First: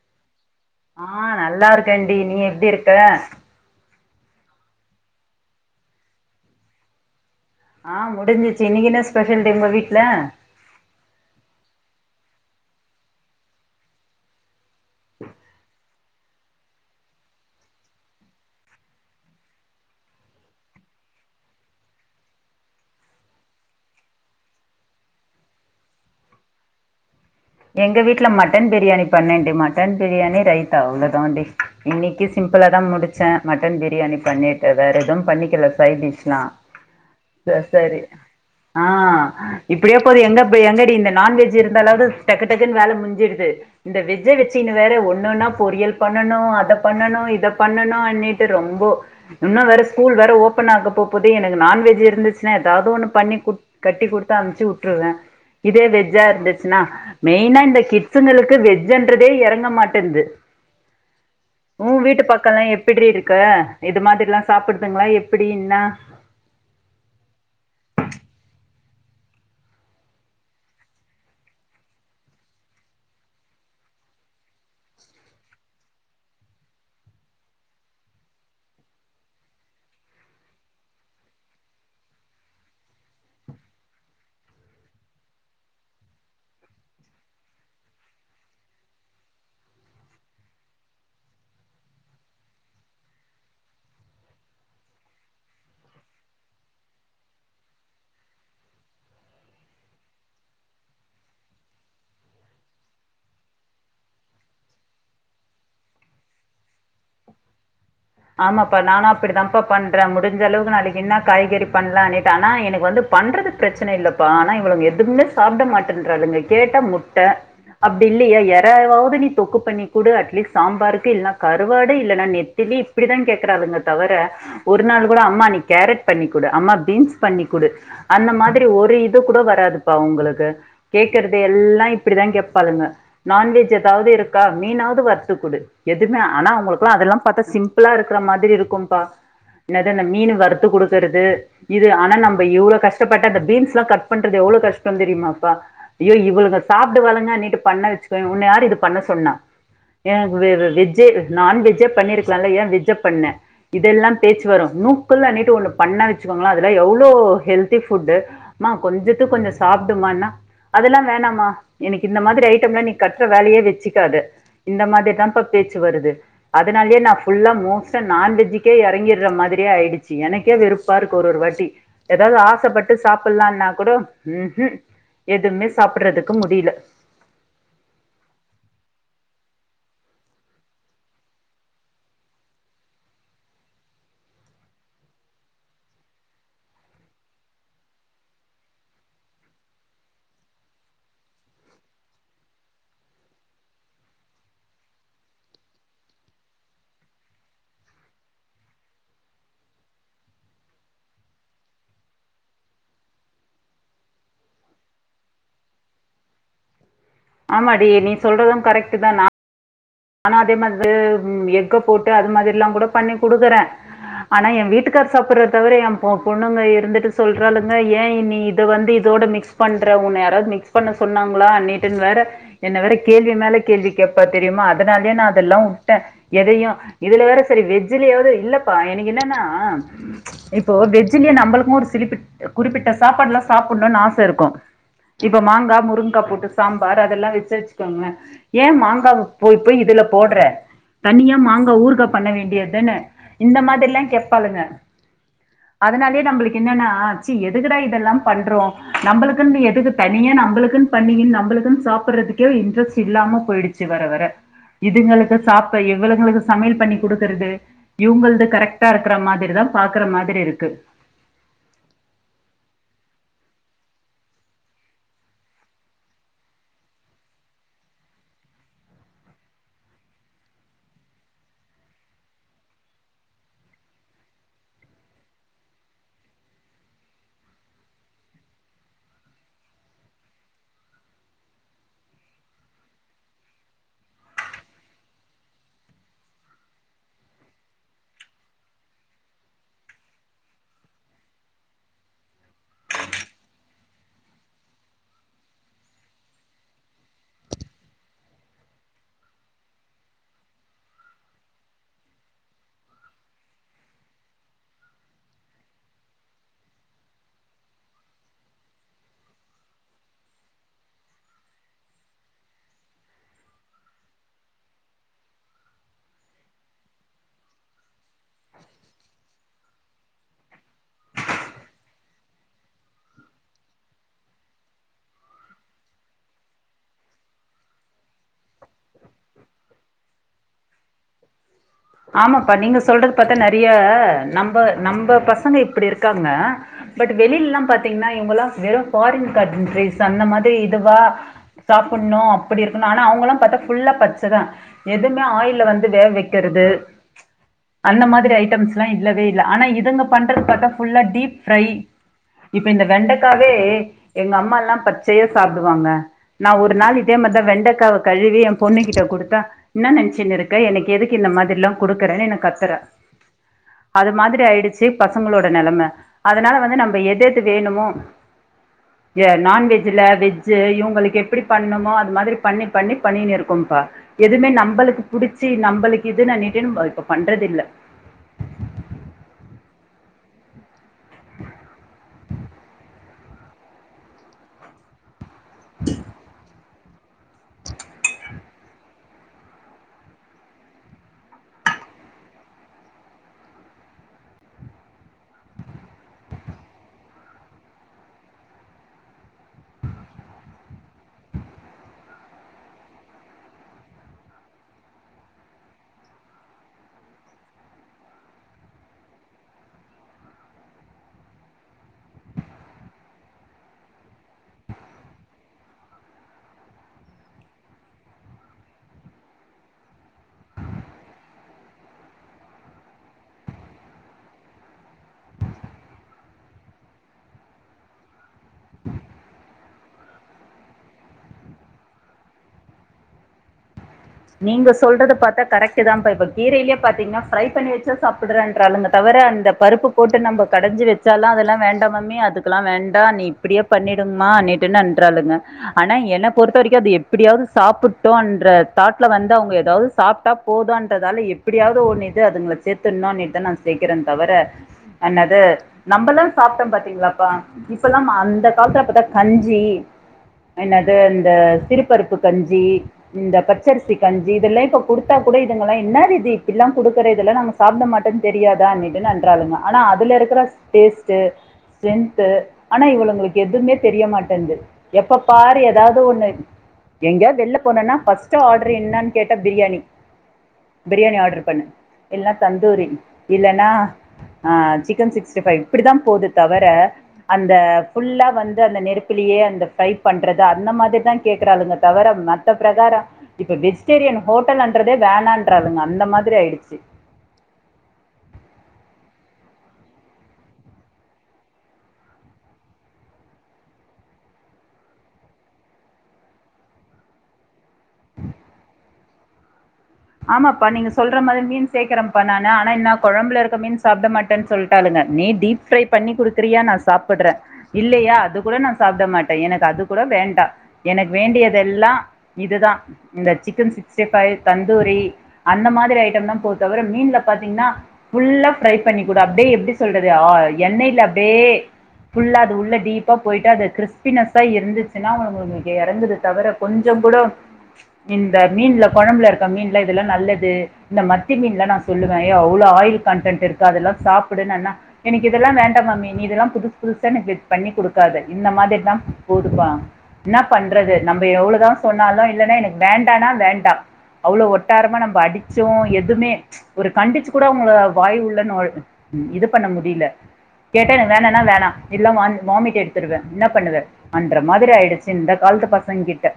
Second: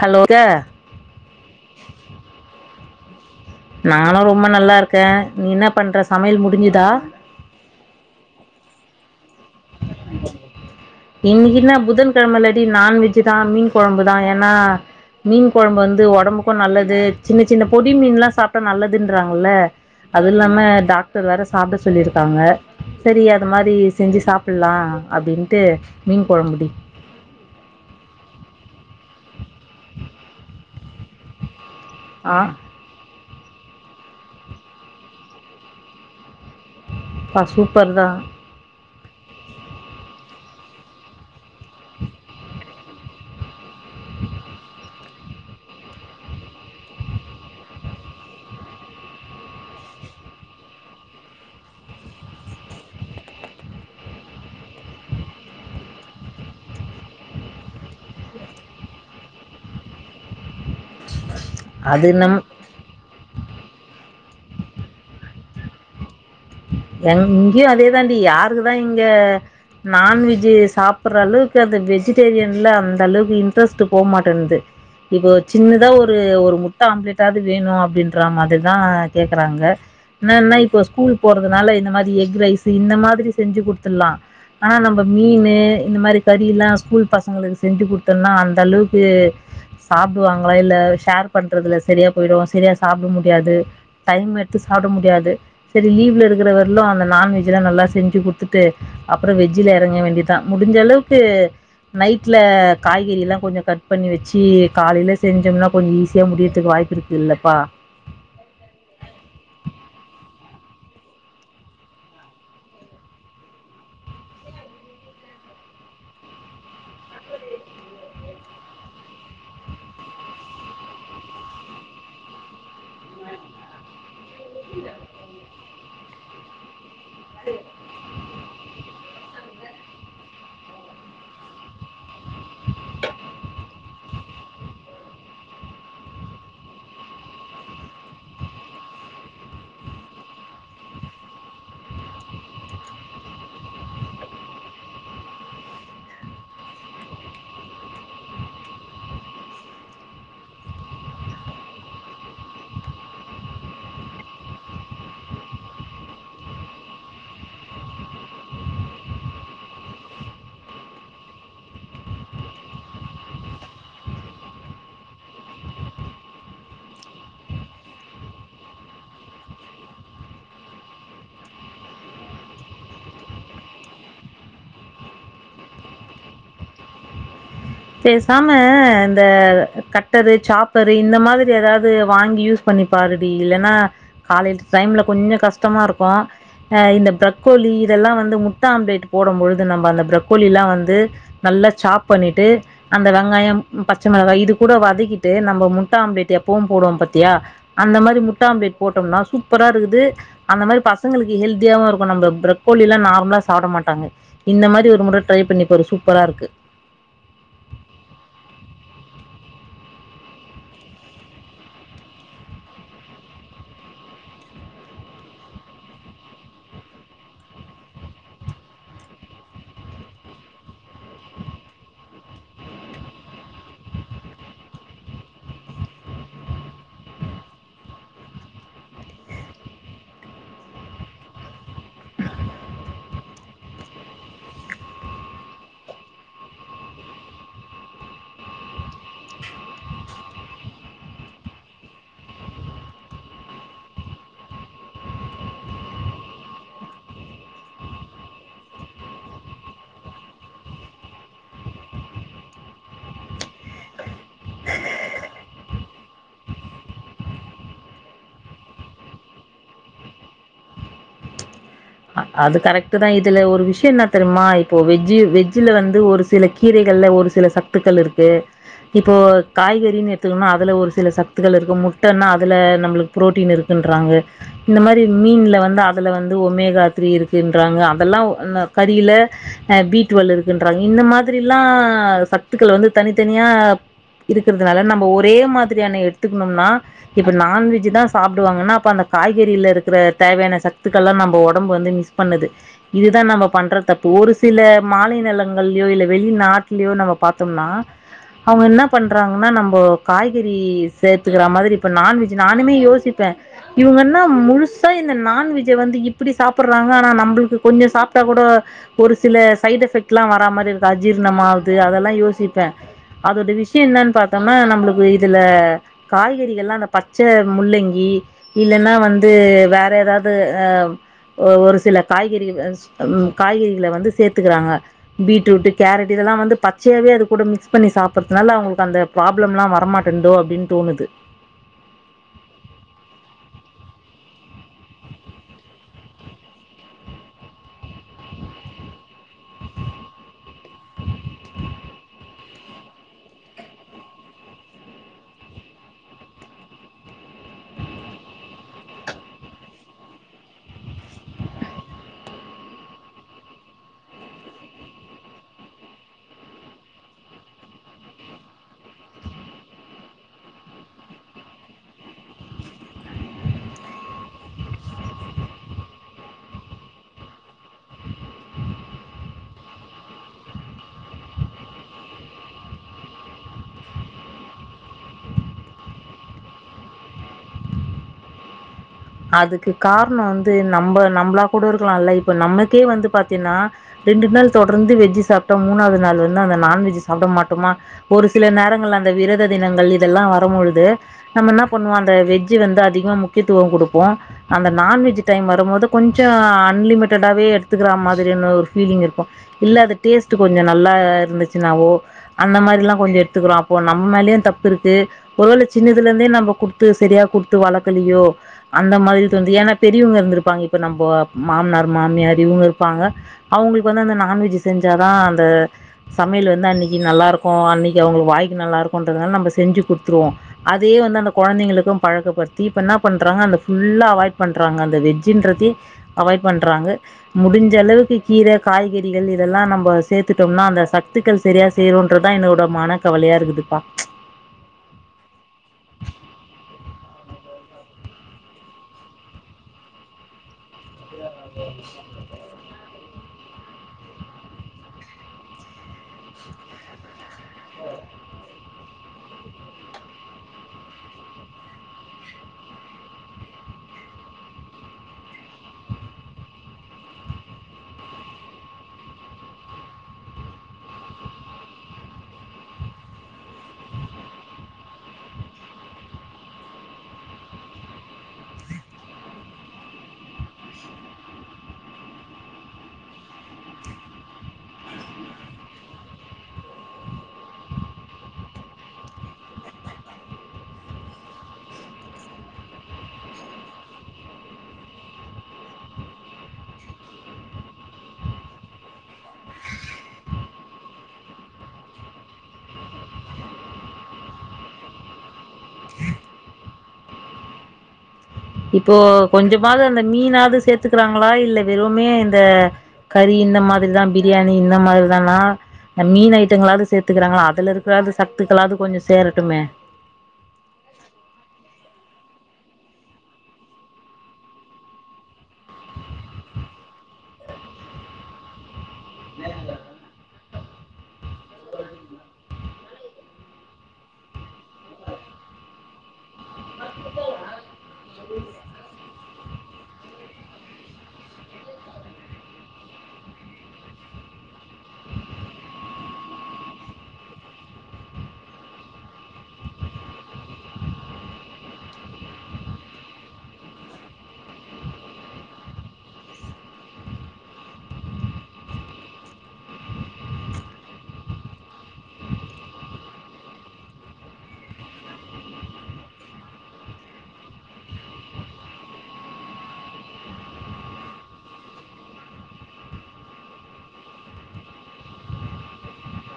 hello க்க ஆ நல்லா இருக்கேண்டி நீ எப்டி இருக்க நாலா ரொம்ப நல்லா இருக்கே நீ என்ன பண்ற சமையல் முடிஞ்சுதா ஆ முஞ்சுச்சு இன்னைக்கு என்ன ஸ்பெஷல் டி உங்க வீட்ல இன்னைக்கு இன்ன புதன் கெழமலடி நான்வெஜ்ஜு தா மீன் கொழம்பு தா ஏனா மீன் கொழம்பு வந்து ஒடம்புக்கு நல்லது சின்ன சின்ன பொடி மீன்லா சாப்ட்டா நல்லதுன்றாங்கல்ல அது இல்லாம டாக்டர் வேற சாப்ட சொல்லிருக்காங்க செரி அத மாரி செஞ்சு சாப்பில்லா அப்டின்ட்டு மீன் குழம்பு எங்க வீட்ல மட்டன் பிரியாணி பண்ணேன்டி மட்டன் பிரியாணி ரைத்தா அவ்ளோதான்டி இன்னைக்கி ஆ சிம்பிளா தா முடிச் சே மட்டன் பிரியாணி பண்ணிட்டு வேற எதுவும் பண்ணிக்கல சைட் டிஷ்லா பா சர் சூப்பர் சரி தான் ஆ இப்படியே போகுது எங்கப்ப எங்கடி இந்த நான்வெஜ் இருந்தாலாவது டக்கு டக்குன்னு வேலை முடிஞ்சிருது இந்த வெஜ்ஜ வெச்சின்னு வேற ஒன்னன்னா பொறியல் பண்ணணு அதை பண்ணணு இத பண்ணணு அண்ணிட்டு ரொம்ப இன்னு வேற ஸ்கூல் வேற ஓப்பன் ஆக போ போப்போது எனக்கு நான்வெஜ் இருந்துச்சுனா எதாவது ஒண்ணு பண்ணி குடு கட்டி குடுத்து அமுச்சு உட்ருவே இதே வெஜ்ஜா இருந்துச்சுன்னா மெயினா இந்த கிட்ஸுங்களுக்கு வெஜ்ன்றதே இறங்க மாட்டேது உ அது வீட்டு நம் பக்கல்லா எப் எப்ட்ரி ‌ இருக்க எது மாதிரில்லா சாப்பிடுதுங்களா எப்பிடி என்ன எங்க இங்கயு அதேதாண்டி யாருக்குதா இங்க நான்வெஜ் சாப்பிட்ற அளவுக்கு அந்த வெஜிடேரியன்ல அந்த அளவுக்கு இன்ட்ரெஸ்ட்டு போமாட்டேங்து இப்போ சின்னதா ஒரு ஒரு முட்ட ஆம்ப்லேட்டாவது வேணு அப்டின்ற மாரிதா கேக்குறாங்க என்னன்னா இப்ப ஸ்கூல் போறதுனால இந்த மாரி எக் ரைஸு இந்த மாரி செஞ்சு குடுத்துர்லா ஆனா நம்ம மீன் இந்த மாரி கறில்லா ஸ்கூல் பசங்களுக்கு செஞ்சு கொடுத்தோனா அந்த அளவுக்கு சாப்பிடுவாங்களா இல்ல ஷேர் பண்றதுல சரியா போயிடு செரியா சாப்பிட முடியாது டைம் எடுத்து சாப்ட முடியாது இது லீவ்ல இருக்கிறவரலு அந்த நான்வெஜ்லா நல்லா செஞ்சு குடுத்துட்டு அப்புற வெஜ்ஜில இறங்க வேண்டிய தா முடிஞ்ச அளவுக்கு நைட்ல காய்கறி எல்லா கொஞ்ச கட் பண்ணி வெச்சு காலேல செஞ்சோம்னா கொஞ்ச ஈஸியா முடியிறதுக்கு வாய்ப்பு இருக் இல்லப்பா ஆமாப்பா நானு அப்டிதான்ப்பா பண்றே முடிஞ்சளவுக்கு நாளைக்கு என்ன காய்கறி பண்லானுட்டு ஆனா எனக்கு வந்து பண்றதுக் பிரச்சனை இல்லப்பா ஆனா இவ்ளவுங்க எதுவுமே சாப்பிட மாட்டேன்றாளுங்க கேட்டா முட்ட அப்டி இல்லயா எறாவாது நீ தொக்கு பண்ணி கூடு அட்லீஸ்ட் சாம்பாருக்கு இல்லன்னா கருவாடு இல்லன்னா நெத்திலி இப்டி தா கேக்குறாளுங்க தவிர ஒரு நாள் கூட அம்மா நீ கேரட் பண்ணி குடு அம்மா பீன்ஸ் பண்ணி் குடு அந்த மாரி ஒரு இது கூட வராதுப்பா உங்களுக்கு கேக்குறது எல்லா இப்படிதா கேட்பாளுங்க நான்வெஜ் எதாவது இருக்கா மீனாவது வறுத்து குடு எதுவுமே ஆனா அவுங்களுக்குல்லா அதெல்லாம் பாத்தா சிம்பி பில்லா இருக்கிற மாரி இருக்கும்பா என்னது அந்த மீன்னு வறுத்து குடுக்குறது இது ஆனா நம்ம இவ்ளோ கஷ்டப்பட்டு அந்த பீஸ் எல்லா கட் பண்றது எவ்ளோ கஷ்டோம் தெரியுமாப்பா ஐயோ இவளுங்க சாப்டுவாளுங்கனுட்டு பண்ண வச்சுக்கோயே உன்ன யாரு இது பண்ண சொன்னா எனக்கு வெ வெஜ்ஜே நான் வெஜ்ஜே பண்ணிருக்கலாம்ல ஏன் வெஜ்ஜ பண்ண இதெல்லாம் பேச்சு வரு நூக்கல்னுட்டு ஒண்ணு பண்ண வச்சுக்கோங்களே அது எல்லா எவ்ளோ ஹெல்தி ஃபுட்டு அம்மா கொஞ்சத்த கொஞ்ச சாப்டுமானா அதெல்லா வேணாமா எனக்கு இந்த மாதிரி ஐட்டம் எல்லா நீ கட்டுற வேலயே வச்சுக்காத இந்த மாரி தாப்பா பேச்சு வருது அதனாலே நா ஃபுல்லா மோஸ்ட்டா நான்வெஜிக்கே இறங்கிற மாதிரியே ஆயிடுச்சு எனக்கே வெறுப்பா இருக்கு ஒரு ஒரு வாட்டி எதாவது ஆசைப்பட்டு சாப்பிலாம்னா கூட ம்ஹு எதுமே சாப்பிறதுக்கு முடியல பேசாம இந்த கட்டரு சாப்பரு இந்த மாதிரி எதாவது வாங்கி யூஸ் பண்ணி பாருடி இல்லன்னா காலையில டைம்ல கொஞ்ச கஷ்டமா இருக்கு அ இந்த பிரக்கோலி இதெல்லா வந்து முட்ட ஆம்லேட் போடும் பொழுது நம்ப அந்த பிரக்கோலில்லா வந்து நல்லா சாப் பண்ணிட்டு அந்த வெங்காயம் பச்ச மிளகாய் இது கூட வதக்கிட்டு நம்ப முட்ட ஆம்லேட் எப்பவும் போடுவோம் பத்தியா அந்த மாரி முட்ட ஆம்பலேட் போட்டோம்னா சூப்பரா இருக்குது அந்த மாரி பசங்களுக்கு ஹெல்தியாவு இருக்கு நம்ம பிரக்கோலில்லா நார்மலா சாப்பட மாட்டாங்க இந்த மாரி ஒரு முற ட்ரை பண்ணி பாரு சூப்பரா இருக்கு ஆமா டி நீ சொல்றது கரெக்ட்டு தா நா நானு அதே மார்து எக்க போட்டு அது மாதிரில்லா கூட பண்ணி குடுக்குற ஆனா எ வீட்டுக்கார் சாப்பட்றார் தவர எ பொ பொண்ணுங்க இருந்துட்டு சொல்றாளுங்க ஏ நீ இத வந்து இதோட மிக் ஸ் பண்ற உன்ன யாராவது மிக்ஸ் பண்ண சொன்னாங்களான்னீட்டு வேற என்ன வேற கேள்வி கேப்பா தெரியுமா அதனாலயே நா அதெல்லா உட்ட எதயு இதுல வேற சரி வெஜ்ஜிலயாவது இல்லப்பா எனக்கு என்னன்னா இப்போ வெஜ்ஜிலியு நம்பளுக்கு ஒரு சிலிப்பிட் குறிப்பிட்ட சாப்பாடுல்லா சாப்பட்ணுன்னு ஆச இருக்கு இப்ப மாங்கா முருங்கா போட்டு சாம்பார் அதெல்லா வச்சேன் வச்சுக்கோங்கள ஏ மாங்கா போய் போய் இதுல போடுற தனியா மாங்க ஊர்கா பண்ண வேண்டியதுதான்ன இந்த மாதிரில்லா கேப்பாளுங்க அதனாலயே நம்ளுக்கு என்னன்னா ச்சி எதுக்குடா இதெல்லா பண்றோ நம்பளுக்குன்னு எதுக்கு தனியா நம்ளுக்குன்னு பண்ணீக்குன்னு நம்பளுக்கு சாப்படுறதுக்கே இன்ட்ரெஸ்ட் இல்லாம போயிடுச்சு வர வர இதுங்களுக்கு சாப்ப இவளுங்களுக்கு சமையல் பண்ணி குடுக்கறது இவுங்கள்து கரெக்ட்டா இருக்கற மாதிரிதா பாக்குற மாதிரி இருக்கு அது கரெக்ட்டு தா இதுல ஒரு விஷய என்ன தெரியுமா இப்போ வெஜ்ஜு வெஜ்ஜுல வந்து ஒரு சிலக்கு கீரைகள்ல ஒரு சில சத்துக்கள் இருக்கு இப்போ காய்கறின்னு எடுத்துக்கனா அதுல ஒரு சில சத்துகள் இருக்கு முட்டனா அதுல நம்பளுக் புரோட்டீன் இருக்குன்றாங்க இந்த மாரி மீன்ல வந்து அதுல வந்து ஒமேகா த்ரீ இருக்குன்றாங்க அதெல்லா ன கறியில அ பி டுவல் இருக்குன்றாங்க இந்த மாதிரில்லா சத்துக்கள வந்து தனி தனியா இருக்கறதுனால நம்ப ஒரே மாதிரியான எடுத்துக்கணும்னா இப்ப நான்வெஜ் தா சாப்டுவாங்கன்னா அப்ப அந்த காய்கறில இருக்கற தேவையான சத்துக்கள்ல்லா நம்ப ஒடம் ஒடம்பு வந்து மிஸ் பண்ணுது இதுதா நம்ம பண்றது தப்பு ஒரு சில மாநிலங்கள்லயோ இல்ல வெளிநாட்டுலயோ நம்ம பாத்தோம்னா அவுங்க என்ன பண்ணுறாங்கன்னா நம்போ காய்கறி சேர்த்துக்கற மாரி இப்ப நான்வெஜ் நானுமே யோசிப்ப இவுங்க என்னா முழுசா இந்த நான்வெஜ்ஜ வந்து இப் இப்படி சாப்படுறாங்க ஆனா நம்பளுக்கு கொஞ்சோ சாப்ட்டா கூட ஒரு சில சைட் எஃபெக்ட்ல்லா வர மாரி இருக்கு அஜீர்ணமாவது அதெல்லா யோசிப்ப அதோட விஷ்யோ என்னன் பாத்தோம்னா நம்பளுக்கு இதுல காய்கறிகள்ல்லா அந்த பச்ச முள்ளங்கி இல்லன்னா வந்து வேற எதாவது அ ஒரு சில காய்கறி உ ம் காய்கறிகள வந்து சேத்துக்குறாங்க பீட்ரூட்டு கேரட்டு இதெல்லா வந்து பச்சையாவே அது கூட மிக்ஸ் பண்ணி சாப்பறதுனால அவுங்களுக்கு அந்த ப்ராப்ளம்லா வரமாட்டேன்ந்தோ அப்டின் தோணுது ஆமாப்பா நீங்க சொல்றது பாத்தா நறைய நம்ப நம்ப பசங்க இப்படி இருக்காங்க பட் வெளிலல்லா பாத்தீங்கன்னா இவுங்கால்லா வெறு ஃபரின் கன்ட்ரீஸ் அந்த மாரி இதுவா சாப்பட்ணு இப்படி இருக்னு ஆனா அவுங்களா பாத்தா ஃபுல்லா பச்சதா எதுமே ஆயில்ல வந்து வேவ் வைக்கிறது [unintelligible] அந்த மாதிரி ஐட்டம்ஸ் எல்லா இல்லவே இல்ல ஆனா இதுங்க பண்றது பாத்தா ஃபுல்லா டீப் ஃப்ரை இப்ப இந்த வெண்டக்காவே எங்க அம்மா எல்லா பச்சையா சாப்டுவாங்க நா ஒரு நாள் இதே மாதிரிதா வெண்டக்காவ கழுவி ஏ பொண்ணு கிட்ட குடுத்த என்ன நெனச்சின்னு இருக்க எனக்கு எதுக்கு இந்த மாதிரியெல்லா குடுக்குறேனு என்ன கத்துறா அது மாதிரி ஆயிடுச்சு பசங்களோட நெலம அதனால வந்து நம்ம எதெது வேணுமோ [unintelligible] ஏ நான்வெஜ்ல வெஜ்ஜு இவங்களுக்கு எப்படி பண்ணுமோ அது மாதிரி பண்ணி பண்ணி பண்ணின்னு இருக்கோம்பா எதுவுமே நம்மளுக்கு புடிச்சு நம்மளுக்கு இதுன்னு [unintelligible] இப்ப பண்றது இல்ல அதுக்கு காரணோ வந்து நம்ம நம்மளா கூட இருக்கலாம்ல இப்ப நம்மக்கே வந்து பாத்தீனா ரெண்டு நாள் தொடர்ந்து வெஜ்ஜு சாப்டா மூணாவது நாள் வந்து அந்த நான்வெஜ் சாப்ட மாட்டோமா ஒரு சில நேரங்கள்ல அந்த விரத தினங்கள் இதெல்லா வரும் பொழுது நம்ம என்னா பண்ணுவோ அந்த வெஜ்ஜு வந்து அதிகமா முக்கியத்துவோ குடுப்போ அந்த நான் வெஜ் டைம் வரும் போது கொஞ்சோ அன்லிமிட்டடாவே எடுத்துக்கிற மாதிரியான ஒரு ஃபீலிங் இருக்கு இல்ல அது டேஸ்ட் கொஞ்சோ நல்லா இருந்துச்சுனாவோ அந்த மாரி எல்லா கொஞ்சோ எடுத்துக்குறோ அப்போ நம்ம மேலேயு தப்பு இருக்கு ஒருவேல சின்னதுல இருந்தே நம்ம குடுத்து செரியா குடுத்து வளக்கலையோ அந்த மாரி த வந்து ஏனா பெரியவங்க இருந்துருப்பாங்க இப்ப நம்போ மாமனாரு மாமியாரு இவுங்க இருப்பாங்க அவங்களுக்கு வந்து அந்த நான்வெஜ் செஞ்சாதா அந்த சமையல் வந்து அன்னைக்கு நல்லா இருக்கு அன்னைக்கு அவுங்களுக்கு வாய்க்கு நல்லா இருக்குன்றதுனால நம்ம செஞ்சு குடுத்துருவோ அதே வந்து அந்த கொழந்தைங்களுக்கு பழக்கப்படுத்தி இப்ப என்ன பண்றாங்க அந்த ஃபுல்லா அவாய்ட் பண்றாங்க அந்த வெஜ்ஜுன்றதயே அவாய்ட் பண்றாங்க முடிஞ்ச அளவுக்கு கீர காய்கறிகள் இதெல்லா நம்ப சேத்துட்டோம்னா அந்த சத்துக்கள் செரியா செய்யனுன்றதா என்னோட மனக்கவலயா இருக்குதுப்பா நீங்க சொல்றத பாத்தா கரெக்டு தான்ப்ப இப்ப கீரையிலயே பாத்தீங்கன்னா ஃப்ரை பண்ணி வச்சா சாப்டுறேன்றாளுங்க தவர அந்த பருப்பு போட்டு நம்ப கடஞ்சி வைச்சாலா அதெல்லா வேண்டா மம்மி அதுக்கெல்லா வேண்டா நீ அப்டியே பண்ணிடுங்கம்மா நேட்டுனன்றாலுங்க ஆனா என்ன பொறுத்த வரைக்கு அது எப்டியாவது சாப்புட்டோன்ற தாட்ல வந்து அவுங்க எதாவது சாப்டா போதுன்றதால எப்டியாவது ஒன்னு இது அதுங்கள சேத்துர்ணுனே தா நா சேக்குறே தவர என்னது நம்மல்லா சாப்டோம் பாத்தீங்களாப்பா இப்ப எல்லா அந்த காலத்துல பாத்தா கஞ்சி என்னது இந்த சிறுபருப்பு கஞ்சி இந்த பச் ச்சரிசி கஞ்சி இதெல்லா இப்ப கொடுத்தா கூட இதுங்கலா என்னது இது இப்பில்லா கொடுக்குற இதெல்லா நாங்க சாப்ட மாட்டோன்னு தெரியாதானு நிடுனன்றாளுங்க ஆனா அதுல இருக்கிற ஸ்டேஸ்ட்டு ஸ்டென்த்து ஆனா இவளுங்களுக்கு எதுவுமே தெரியமாட்டேன்து எப்ப பாரு ஏதாவது ஒண்ணு எங்காயாது வெளியில போனோன்னா ஃபஸ் ஸ்டு ஆட்ரு என்னானு கேட்டா பிரியாணி பிரியாணி ஆட்ரு பண்ணு இல்லன்னா தந்தூரி இல்லன்னா ஆ சிக்கன் சிக்ஸ்டி ஃபைவ் இப்டிதா போகுது தவர அந்த ஃபுல்லா வந்து அந்த நெருப்புலயே அந்த ஃப்ரை பண்றது அந்த மாதிரி தா கேக்குறாளுங்க தவர மத் த்த பிரகாரோ இப்ப வெஜிடேரியன் ஹோட்டல்லன்றதே வேணான்றாளுங்க அந்த மாதிரி ஆயிடுச்சு இப்போ கொஞ்சமாவது அந்த மீனாவது சேத்துக்கிறாங்களா இல்ல வெறுமே இந்த கறி இந்த மாதிரிதா பிரியாணி இந்த மாரிதானா மீன் ஐட்டங்களாவது சேத்துக்கிறாங்களா அதுல இருக்குறதாது சத்துக்களாவது கொஞ்சோ சேரட்டுமே ஆமாப்பா நீங்க சொல்ற மாதிரி மீன் சேக்கிரப்பா நானு ஆனா என்னா கொழம்புல இருக்க மீன் சாப்பிட மாட்டேன்னு சொல்ட்டாலுங்க நீ டீப் ப்ரை பண்ணி கொடுக்கறியா நா சாப்புட்ற இல்லயா அது கூட நா சாப்ட மாட்ட எனக்கு அதுக் கூட வேண்டா எனக்கு வேண்டியதெல்லா இதுதா இந்த chicken sixty five tandoori அந்த மாதிரி ஐட்டம் தா போ தவிர மீன்ல பாத்தீங்கன்னா ஃபுல்லா ப்ரை பண்ணிக் குடு அப் டே எப்டி சொல்றது ஆ எண்ணெய்ல அப்டே ஃபுல்லா அது உள்ள டீப்பா போய்ட்டு அது கிறிஸ்பினஸ்ஸா இருந்துச்சுன்னா அவுங்கெங்களுக்கு இறங்குது தவர கொஞ்சோ கூட இந்த மீன்ல கொழம்புல இருக்க மீன்ல இதெல்லா நல்லது இந்த மத்தி மீன்லா நா சொல்லுவே யே அவ்ளோ ஆயில் கண்டென்ட் இருக்கு அதெல்லா சாப்புடு நன்னா எனக்கு இதெல்லா வேண்டா மம்மி நீ இதெல்லா புதுசு புதுசா எனக்கு வெ பண்ணி குடுக்காத இந்த மாதிரிதா போதுப்பா என்னா பண்றது நம்ம எவ்ளோதா சொன்னாலு இல்லன்னா எனக்கு வேண்டானா வேண்டா அவ்ளோ ஒட்டாரமா நம்ம அடிச்சு எதுவுமே ஒரு கண்டிச்சு கூட அவுங்கள வாய் உள்ள நொல் இது பண்ண முடியில கேட்டா எனக்கு வேணானா வேணா இல்ல வாம் வாமிட் எடுத்துருவ என்ன பண்ணுவ பன்ற மாதிரி ஆயிடுச்சு இந்த காலத்து பசங்க கிட்ட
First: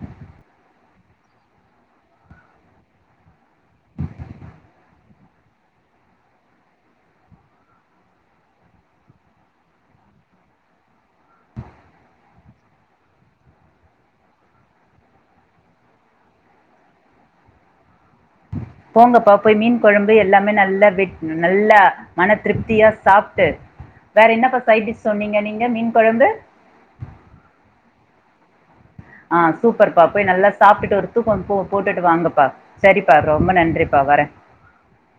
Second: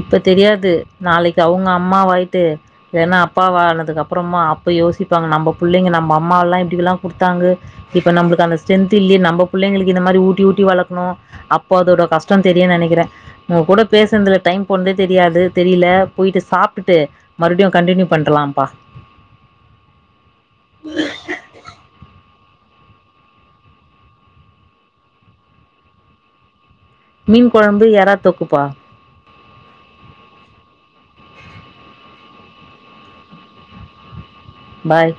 இப்ப தெரியாது நாளைக்கு அவுங்க அம்மா வாயிட்டு ஏனா அப்பா ஆனதுக்கு அப்றோமா அப்ப யோசிப்பாங்க நம்ம பிள்ளைங்க நம்ம அம்மால்லா இப்டில்லா குடுத்தாங்க இப்ப நம்ளுக்கு அந்த ஸ்ட்ரென்த் இல்லியே நம்ம பிள்ளைளுக்கு இந்த மாரி ஊட்டி ஊட்டி வளக்குணு அப்போ அதோட கஷ்டோ தெரியுன்னு நினைக்கிறே உங்க கூட பேசுனதுல டைம் போனதே தெரியாது தெரியில போயிட்டு சாப்டுட்டு மறுபடியு கண்டினியூ பண்றலாம்ப்பா போங்கப்பா போய் மீன் கொழம்பு எல்லாமே நல்லா வெட் நல்லா மன திருப்தியா சாப்ட்டு வேற என்னப்பா சைடிஷ் சொன்னீங்க மீன் கொழம்பு மீன் கொழம்பு யரா தொக்குப்பா ஆ சூப்பர்ப்பா போய் நல்லா சாப்ட்டுட்டு ஒரு தூக்கோ போ போட்டுட்டு வாங்கப்பா செரிப்பா ரொம்ப நன்றிப்பா வர பாய்